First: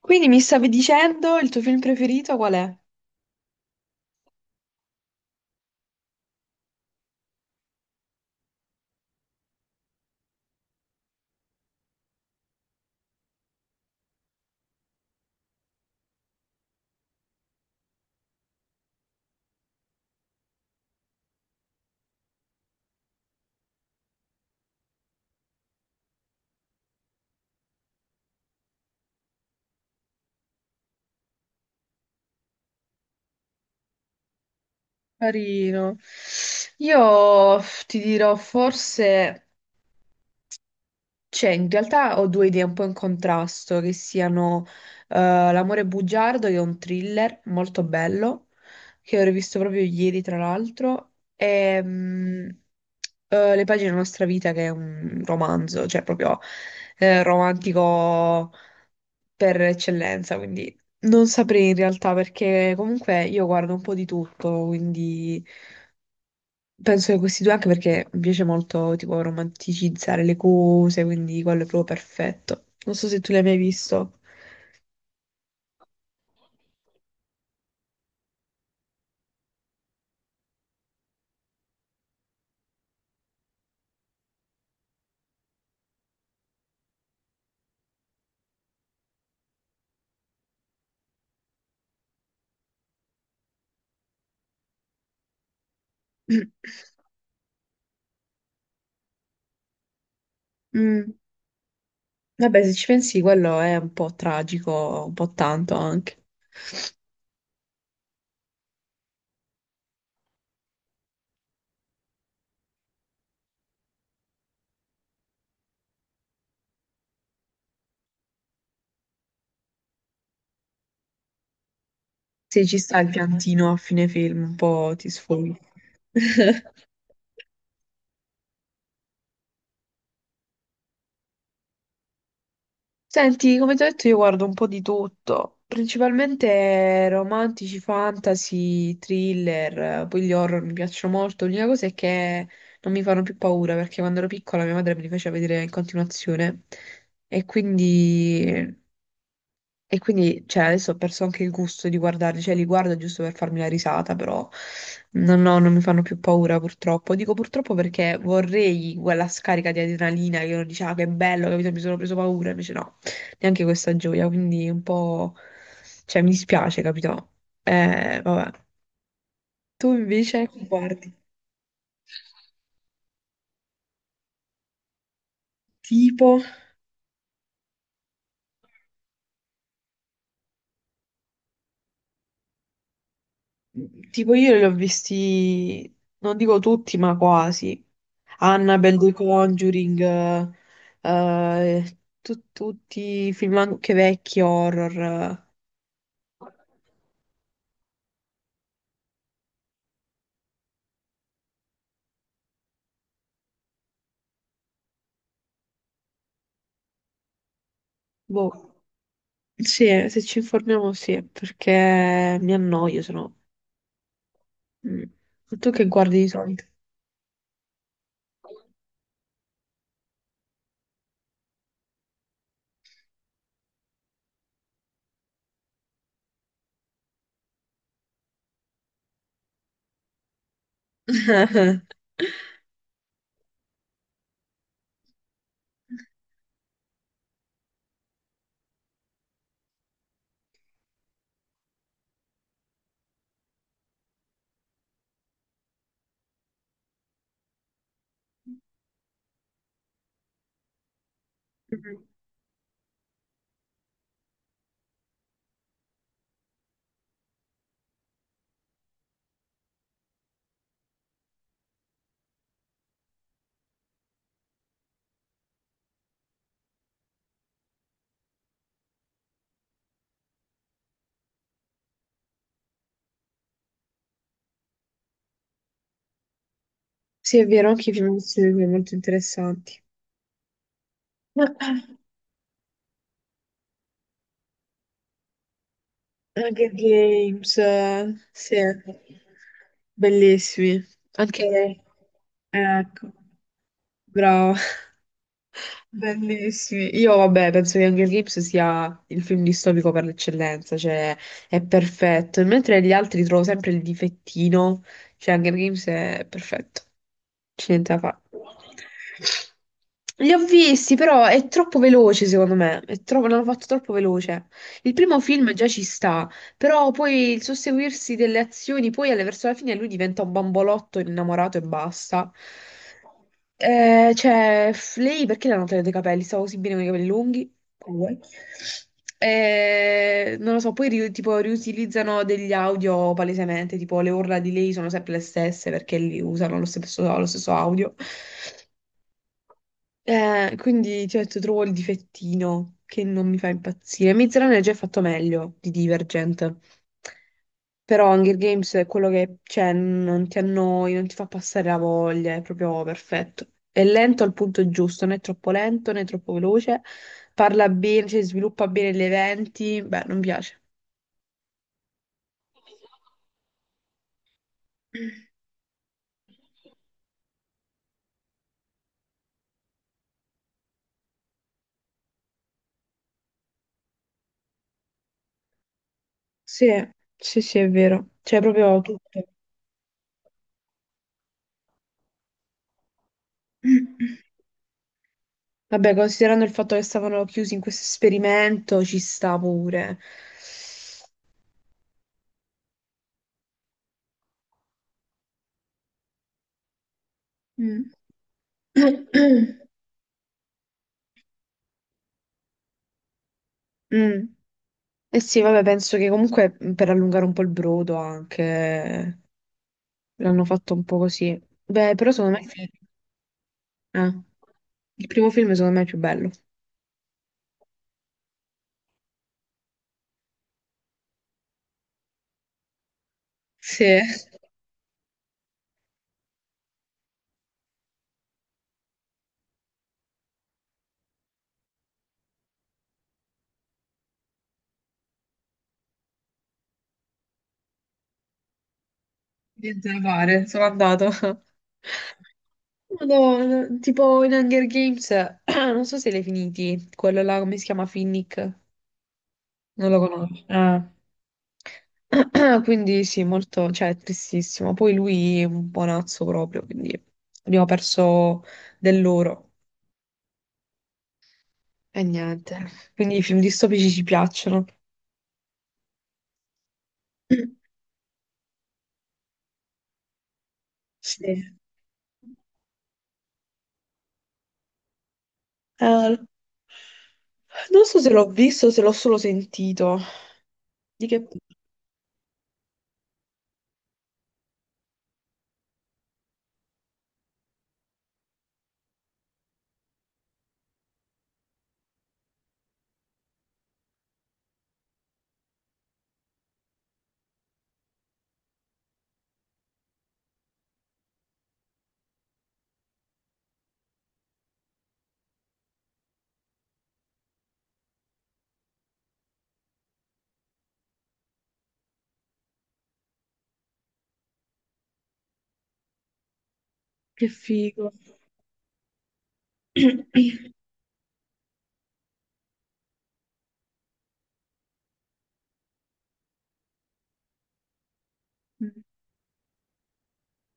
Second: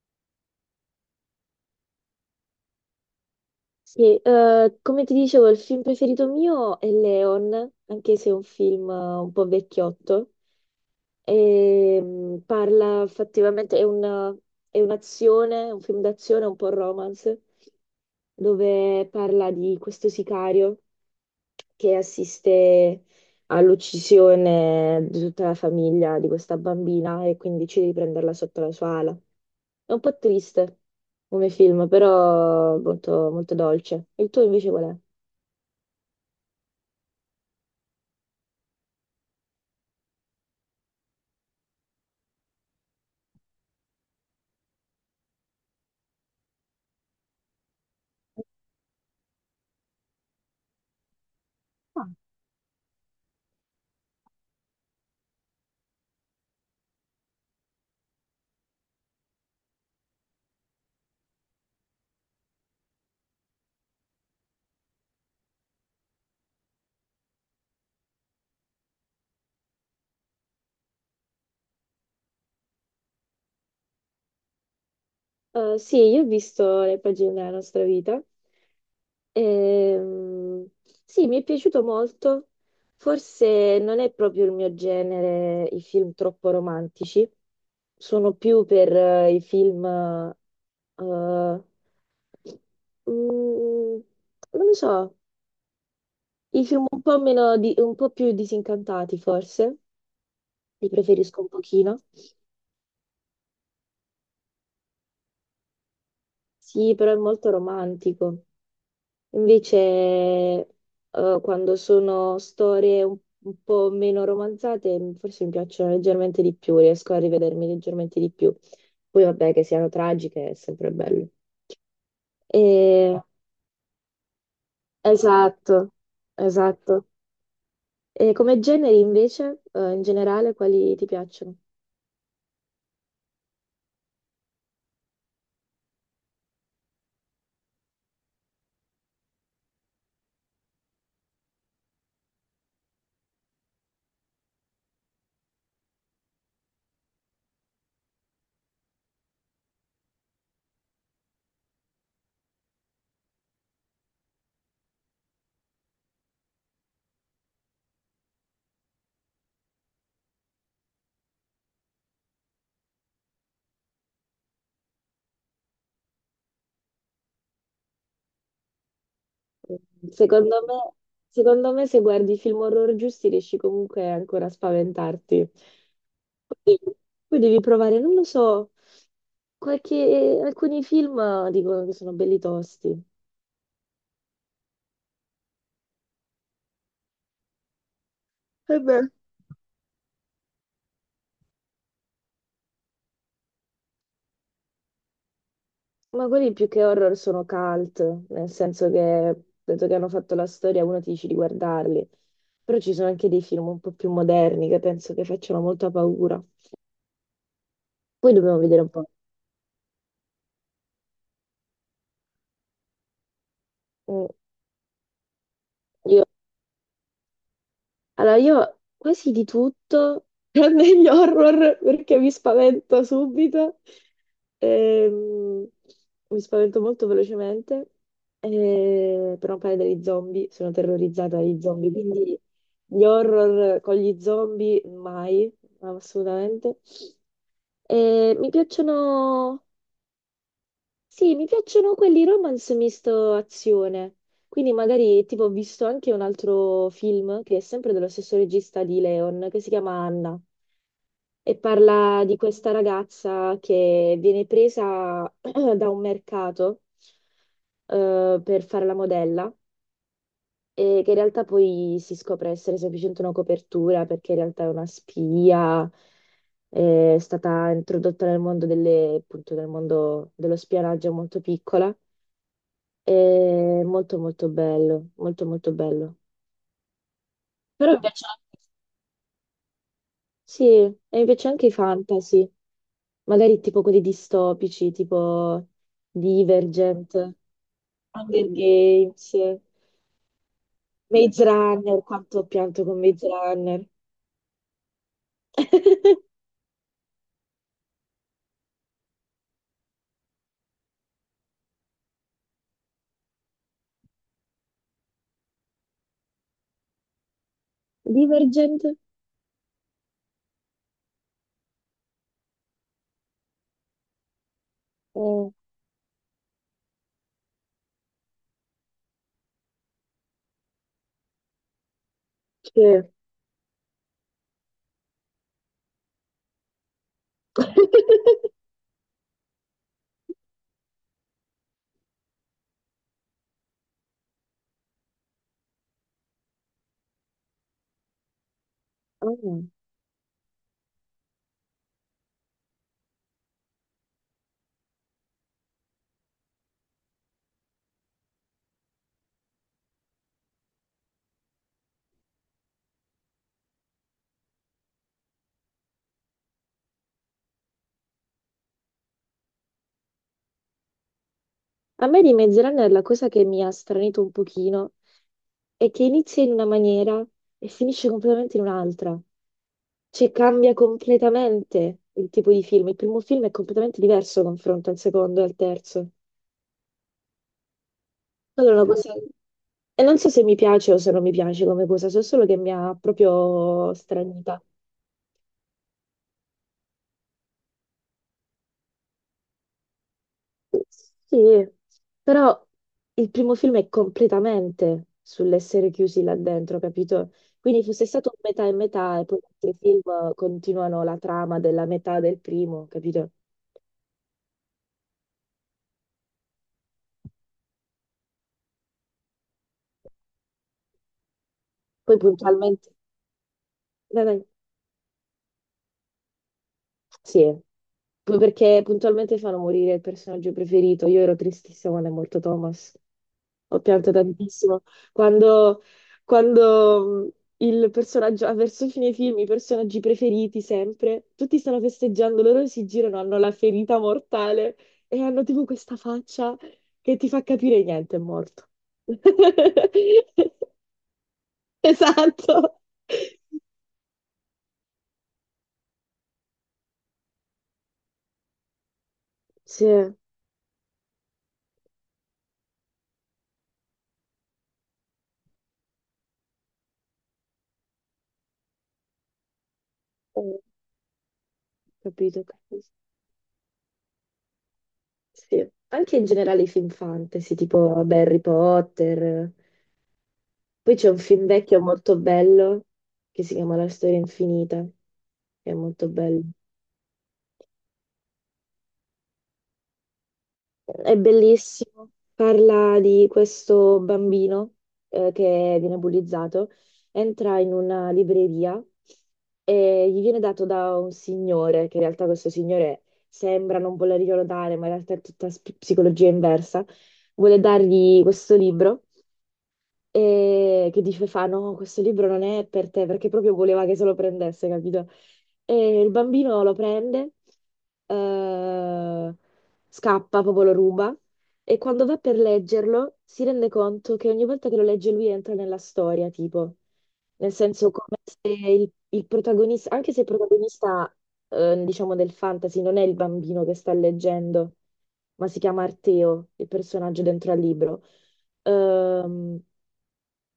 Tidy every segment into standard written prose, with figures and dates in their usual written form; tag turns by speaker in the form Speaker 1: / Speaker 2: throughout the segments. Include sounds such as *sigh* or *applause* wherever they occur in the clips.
Speaker 1: Quindi mi stavi dicendo il tuo film preferito qual è?
Speaker 2: Sì, come ti dicevo, il film preferito mio è Leon, anche se è un film un po' vecchiotto. Parla effettivamente, è un'azione, un film d'azione, un po' romance, dove parla di questo sicario che assiste all'uccisione di tutta la famiglia di questa bambina e quindi decide di prenderla sotto la sua ala. È un po' triste come film, però molto, molto dolce. Il tuo invece qual è?
Speaker 1: Carino. Io ti dirò forse, cioè in realtà ho due idee un po' in contrasto, che siano eh, L'amore bugiardo, che è un thriller molto bello, che ho rivisto proprio ieri tra l'altro, e
Speaker 2: Ah.
Speaker 1: mm, eh, Le pagine della nostra vita, che è un romanzo, cioè proprio romantico per eccellenza, quindi non saprei in realtà perché comunque io guardo un po' di tutto, quindi penso che questi due anche perché mi piace molto tipo romanticizzare le cose, quindi quello è proprio perfetto. Non so se tu l'hai mai visto.
Speaker 2: Sì, io ho visto le pagine della nostra vita. Ehm, sì, mi è piaciuto molto. Forse non è proprio il mio genere i film troppo romantici. Sono più per i film, mm, non lo so, i film
Speaker 1: *clears throat*
Speaker 2: un po' un po' più disincantati, forse. Li
Speaker 1: Mm.
Speaker 2: preferisco un pochino.
Speaker 1: Vabbè, se ci pensi, quello è un po' tragico, un po' tanto anche.
Speaker 2: Sì, però è molto romantico. Invece, quando sono storie un po' meno romanzate, forse mi piacciono leggermente di più, riesco a rivedermi leggermente di più. Poi vabbè, che siano tragiche è sempre bello.
Speaker 1: Se ci sta il
Speaker 2: E-
Speaker 1: piantino a fine film, un po' ti sfoghi.
Speaker 2: Esatto, esatto.
Speaker 1: *laughs*
Speaker 2: E come generi invece, in generale, quali ti piacciono?
Speaker 1: Senti, come ti ho detto, io guardo un po' di tutto, principalmente romantici, fantasy, thriller, poi gli horror mi piacciono molto. L'unica cosa è che non mi fanno più paura perché quando ero piccola mia madre me li faceva vedere in continuazione e quindi e quindi, cioè, adesso ho perso anche il gusto di guardarli, cioè li guardo giusto per farmi la risata, però no, no, non mi fanno più paura purtroppo. Dico purtroppo perché vorrei quella scarica di adrenalina che uno dice, ah, che bello, capito, mi sono preso paura, invece no, neanche questa gioia, quindi un po', cioè, mi dispiace, capito? Vabbè. Tu invece
Speaker 2: Secondo
Speaker 1: che
Speaker 2: me,
Speaker 1: guardi,
Speaker 2: secondo me se guardi i film horror giusti riesci comunque ancora a spaventarti.
Speaker 1: tipo...
Speaker 2: Poi, poi devi provare, non lo so, alcuni film dicono che sono belli tosti.
Speaker 1: Tipo io li ho visti, non dico tutti, ma quasi.
Speaker 2: E
Speaker 1: Annabelle,
Speaker 2: beh,
Speaker 1: The Conjuring, tutti i film anche vecchi, horror.
Speaker 2: ma quelli più che horror sono cult, nel senso che dato che hanno fatto la storia uno ti dice di guardarli. Però ci sono anche dei film un po' più moderni che penso che facciano molta paura. Poi dobbiamo
Speaker 1: Boh,
Speaker 2: vedere un po'.
Speaker 1: sì, se ci informiamo sì, perché mi annoio, se no.
Speaker 2: Mm.
Speaker 1: Mm. Tu che guardi
Speaker 2: Io
Speaker 1: di solito?
Speaker 2: allora, io quasi di tutto, *laughs* tranne gli horror perché mi spavento subito. Ehm, mi spavento molto velocemente. Per non parlare degli zombie, sono terrorizzata dagli zombie, quindi gli horror con gli zombie mai, assolutamente. Mi piacciono sì, mi piacciono quelli romance misto azione. Quindi magari, tipo, ho visto anche un altro film che è sempre dello stesso regista di Leon, che si chiama Anna, e
Speaker 1: Mm.
Speaker 2: parla di questa ragazza che viene presa *clears throat* da un mercato per fare la modella e che in realtà poi si scopre essere semplicemente una copertura perché in realtà è una spia, è stata introdotta nel mondo delle, appunto, nel mondo dello spionaggio molto piccola. È molto bello, molto bello.
Speaker 1: Sì, è vero, anche i
Speaker 2: Però mi
Speaker 1: film di
Speaker 2: piace
Speaker 1: solito sono
Speaker 2: anche,
Speaker 1: molto interessanti.
Speaker 2: sì, e mi piace anche i fantasy, magari tipo quelli distopici, tipo
Speaker 1: Hunger
Speaker 2: Divergent,
Speaker 1: Games,
Speaker 2: Hunger
Speaker 1: sì,
Speaker 2: Games,
Speaker 1: bellissimi.
Speaker 2: Maze
Speaker 1: Anche lei.
Speaker 2: Runner, quanto ho pianto con
Speaker 1: Ecco,
Speaker 2: Maze Runner.
Speaker 1: bravo, *laughs*
Speaker 2: *laughs*
Speaker 1: bellissimi. Io vabbè, penso che Hunger Games sia il film distopico per l'eccellenza, cioè è perfetto. Mentre gli altri trovo sempre il difettino, cioè Hunger Games è perfetto. C'è niente da fare.
Speaker 2: Divergent?
Speaker 1: Li ho visti, però è troppo veloce, secondo me. L'hanno fatto troppo veloce. Il primo
Speaker 2: Eh,
Speaker 1: film già ci sta, però poi il susseguirsi delle azioni, verso la fine lui diventa un bambolotto innamorato e basta.
Speaker 2: sì.
Speaker 1: Cioè, lei perché le hanno tagliato i capelli? Stava così bene con i capelli lunghi? Come vuoi.
Speaker 2: *laughs*
Speaker 1: Non lo so, tipo riutilizzano degli audio palesemente, tipo le urla di lei sono sempre le stesse perché li usano lo stesso audio.
Speaker 2: Oh.
Speaker 1: Quindi ti ho detto, trovo il difettino che non mi fa impazzire. Miz Runner è già fatto meglio di Divergent. Però Hunger Games è quello che c'è, non ti annoi, non ti fa passare la voglia, è proprio perfetto. È lento al punto giusto, non è troppo lento né troppo veloce. Parla bene, cioè, sviluppa bene gli eventi. Beh, non piace.
Speaker 2: A me di Maze Runner la cosa che mi ha stranito un pochino è che inizia in una maniera e finisce completamente in un'altra. Cioè, cambia completamente il tipo di film. Il primo film è completamente diverso confronto al secondo e al terzo.
Speaker 1: Sì, sì, sì, è vero. C'è proprio
Speaker 2: Allora, una cosa...
Speaker 1: tutto.
Speaker 2: E non so se mi piace o se non mi piace come cosa, so solo che mi ha proprio stranita.
Speaker 1: Vabbè, considerando il fatto che stavano chiusi in questo esperimento, ci sta pure.
Speaker 2: Sì, però il primo film è completamente sull'essere chiusi là dentro, capito?
Speaker 1: Mm.
Speaker 2: Quindi fosse stato un metà e metà e poi gli
Speaker 1: *clears throat*
Speaker 2: altri film continuano la trama della metà del primo, capito?
Speaker 1: Mm. Eh sì, vabbè, penso che comunque per allungare un po' il brodo anche l'hanno fatto un po' così. Beh, però
Speaker 2: Poi
Speaker 1: secondo me il film-
Speaker 2: puntualmente...
Speaker 1: eh,
Speaker 2: Dai, dai.
Speaker 1: il primo film secondo me è più bello.
Speaker 2: Sì. Poi perché puntualmente fanno morire il personaggio preferito. Io ero tristissima quando è morto Thomas. Ho
Speaker 1: Sì,
Speaker 2: pianto tantissimo. Quando, quando il personaggio, ah, verso fine film, i personaggi preferiti sempre, tutti stanno festeggiando, loro si girano, hanno la ferita mortale e hanno tipo questa faccia che ti fa capire niente, è morto. *laughs*
Speaker 1: niente da fare, sono andato. *laughs*
Speaker 2: Esatto.
Speaker 1: Madonna, tipo in Hunger Games, *clears throat* non so se l'hai finiti, quello là, come si chiama, Finnick?
Speaker 2: Sì,
Speaker 1: Non lo
Speaker 2: ho
Speaker 1: conosco. Ah. *clears throat* Quindi sì, molto, cioè, è tristissimo. Poi lui è un buonazzo proprio, quindi abbiamo perso dell'oro e
Speaker 2: capito,
Speaker 1: niente.
Speaker 2: capito.
Speaker 1: Quindi i film distopici ci piacciono.
Speaker 2: Sì, anche in generale i film fantasy,
Speaker 1: *clears throat*
Speaker 2: tipo beh, Harry Potter. Poi c'è un
Speaker 1: Sì.
Speaker 2: film vecchio molto bello che si chiama La storia infinita, che è molto
Speaker 1: Eh,
Speaker 2: bello.
Speaker 1: non so se l'ho visto o se l'ho solo sentito. Di
Speaker 2: È
Speaker 1: che...
Speaker 2: bellissimo, parla di questo bambino che viene bullizzato, entra in una libreria e gli viene dato da un signore, che in realtà questo signore sembra non volerglielo dare, ma in realtà è tutta psicologia inversa, vuole dargli questo libro e che dice fa no, questo libro non è per te perché proprio voleva che se lo prendesse, capito? E il bambino lo prende, eh, scappa, proprio lo ruba e quando va per leggerlo si rende conto che ogni volta che lo legge lui entra nella storia, tipo,
Speaker 1: Che
Speaker 2: nel senso
Speaker 1: figo.
Speaker 2: come se il protagonista, anche se il
Speaker 1: *clears throat*
Speaker 2: protagonista, diciamo, del fantasy non è il bambino che sta leggendo ma si chiama Arteo, il personaggio dentro al libro. Ehm,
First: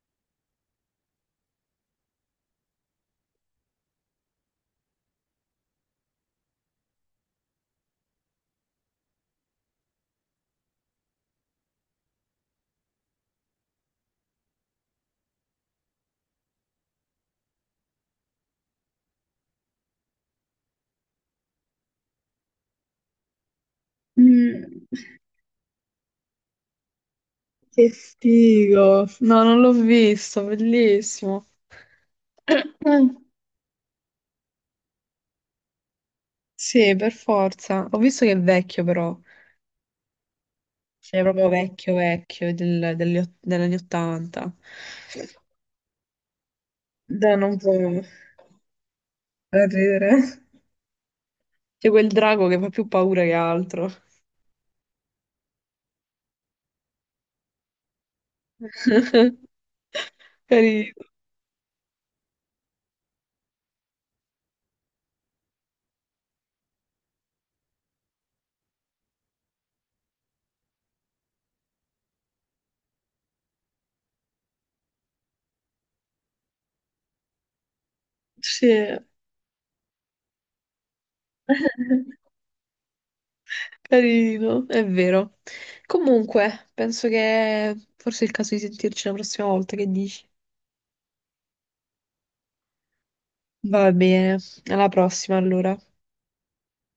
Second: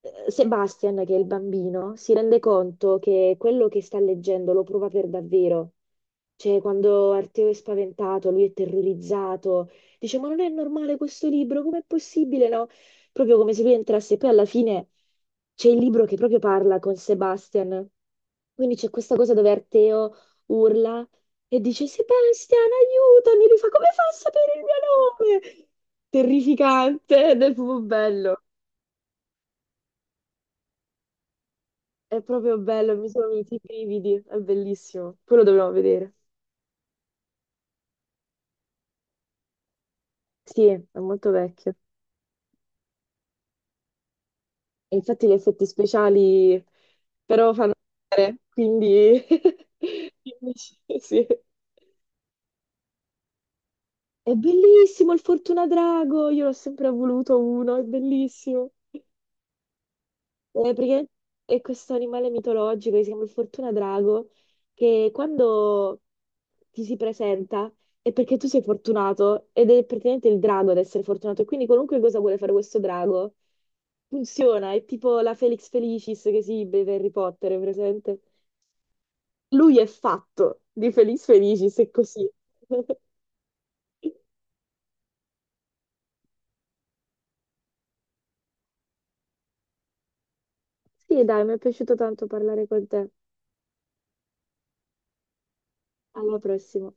Speaker 2: Sebastian, che è il bambino, si rende conto che quello che sta leggendo lo prova per davvero. Cioè, quando Arteo è spaventato, lui è terrorizzato, dice: Ma non è normale questo libro, com'è possibile? No? Proprio come se lui entrasse. Poi alla fine c'è il libro che proprio parla con Sebastian. Quindi c'è questa cosa dove Arteo urla e dice: Sebastian, aiutami! Lui fa: Come fa a sapere il
Speaker 1: Mm.
Speaker 2: mio nome? Terrificante, ed è proprio
Speaker 1: Che
Speaker 2: bello.
Speaker 1: figo. No, non l'ho visto, bellissimo.
Speaker 2: È proprio
Speaker 1: *clears throat*
Speaker 2: bello, mi
Speaker 1: Mm.
Speaker 2: sono venuti i brividi, è bellissimo. Poi lo dobbiamo vedere.
Speaker 1: Sì, per forza. Ho visto che è vecchio però.
Speaker 2: Sì, è
Speaker 1: Sei
Speaker 2: molto
Speaker 1: proprio
Speaker 2: vecchio.
Speaker 1: vecchio, vecchio, degli degli 80.
Speaker 2: E infatti gli effetti speciali
Speaker 1: Da
Speaker 2: però
Speaker 1: non può
Speaker 2: fanno male, quindi...
Speaker 1: da
Speaker 2: *laughs*
Speaker 1: ridere.
Speaker 2: quindi sì, sì.
Speaker 1: C'è quel drago che fa più paura che altro.
Speaker 2: È bellissimo il Fortuna Drago, io l'ho sempre voluto uno, è bellissimo.
Speaker 1: *laughs* Carino.
Speaker 2: Perché è questo animale mitologico che si chiama il Fortuna Drago, che quando ti si presenta è perché tu sei fortunato ed è praticamente il drago ad essere fortunato. E quindi qualunque cosa vuole fare questo drago funziona, è tipo la Felix Felicis che si beve Harry Potter, è presente?
Speaker 1: Sì.
Speaker 2: Lui è fatto di Felix Felicis, è così. *laughs*
Speaker 1: Carino, è vero. Comunque, penso che forse è il caso di sentirci la prossima volta, che dici?
Speaker 2: Sì, dai, mi è piaciuto tanto parlare con te.
Speaker 1: Va bene, alla prossima allora.
Speaker 2: Alla prossima.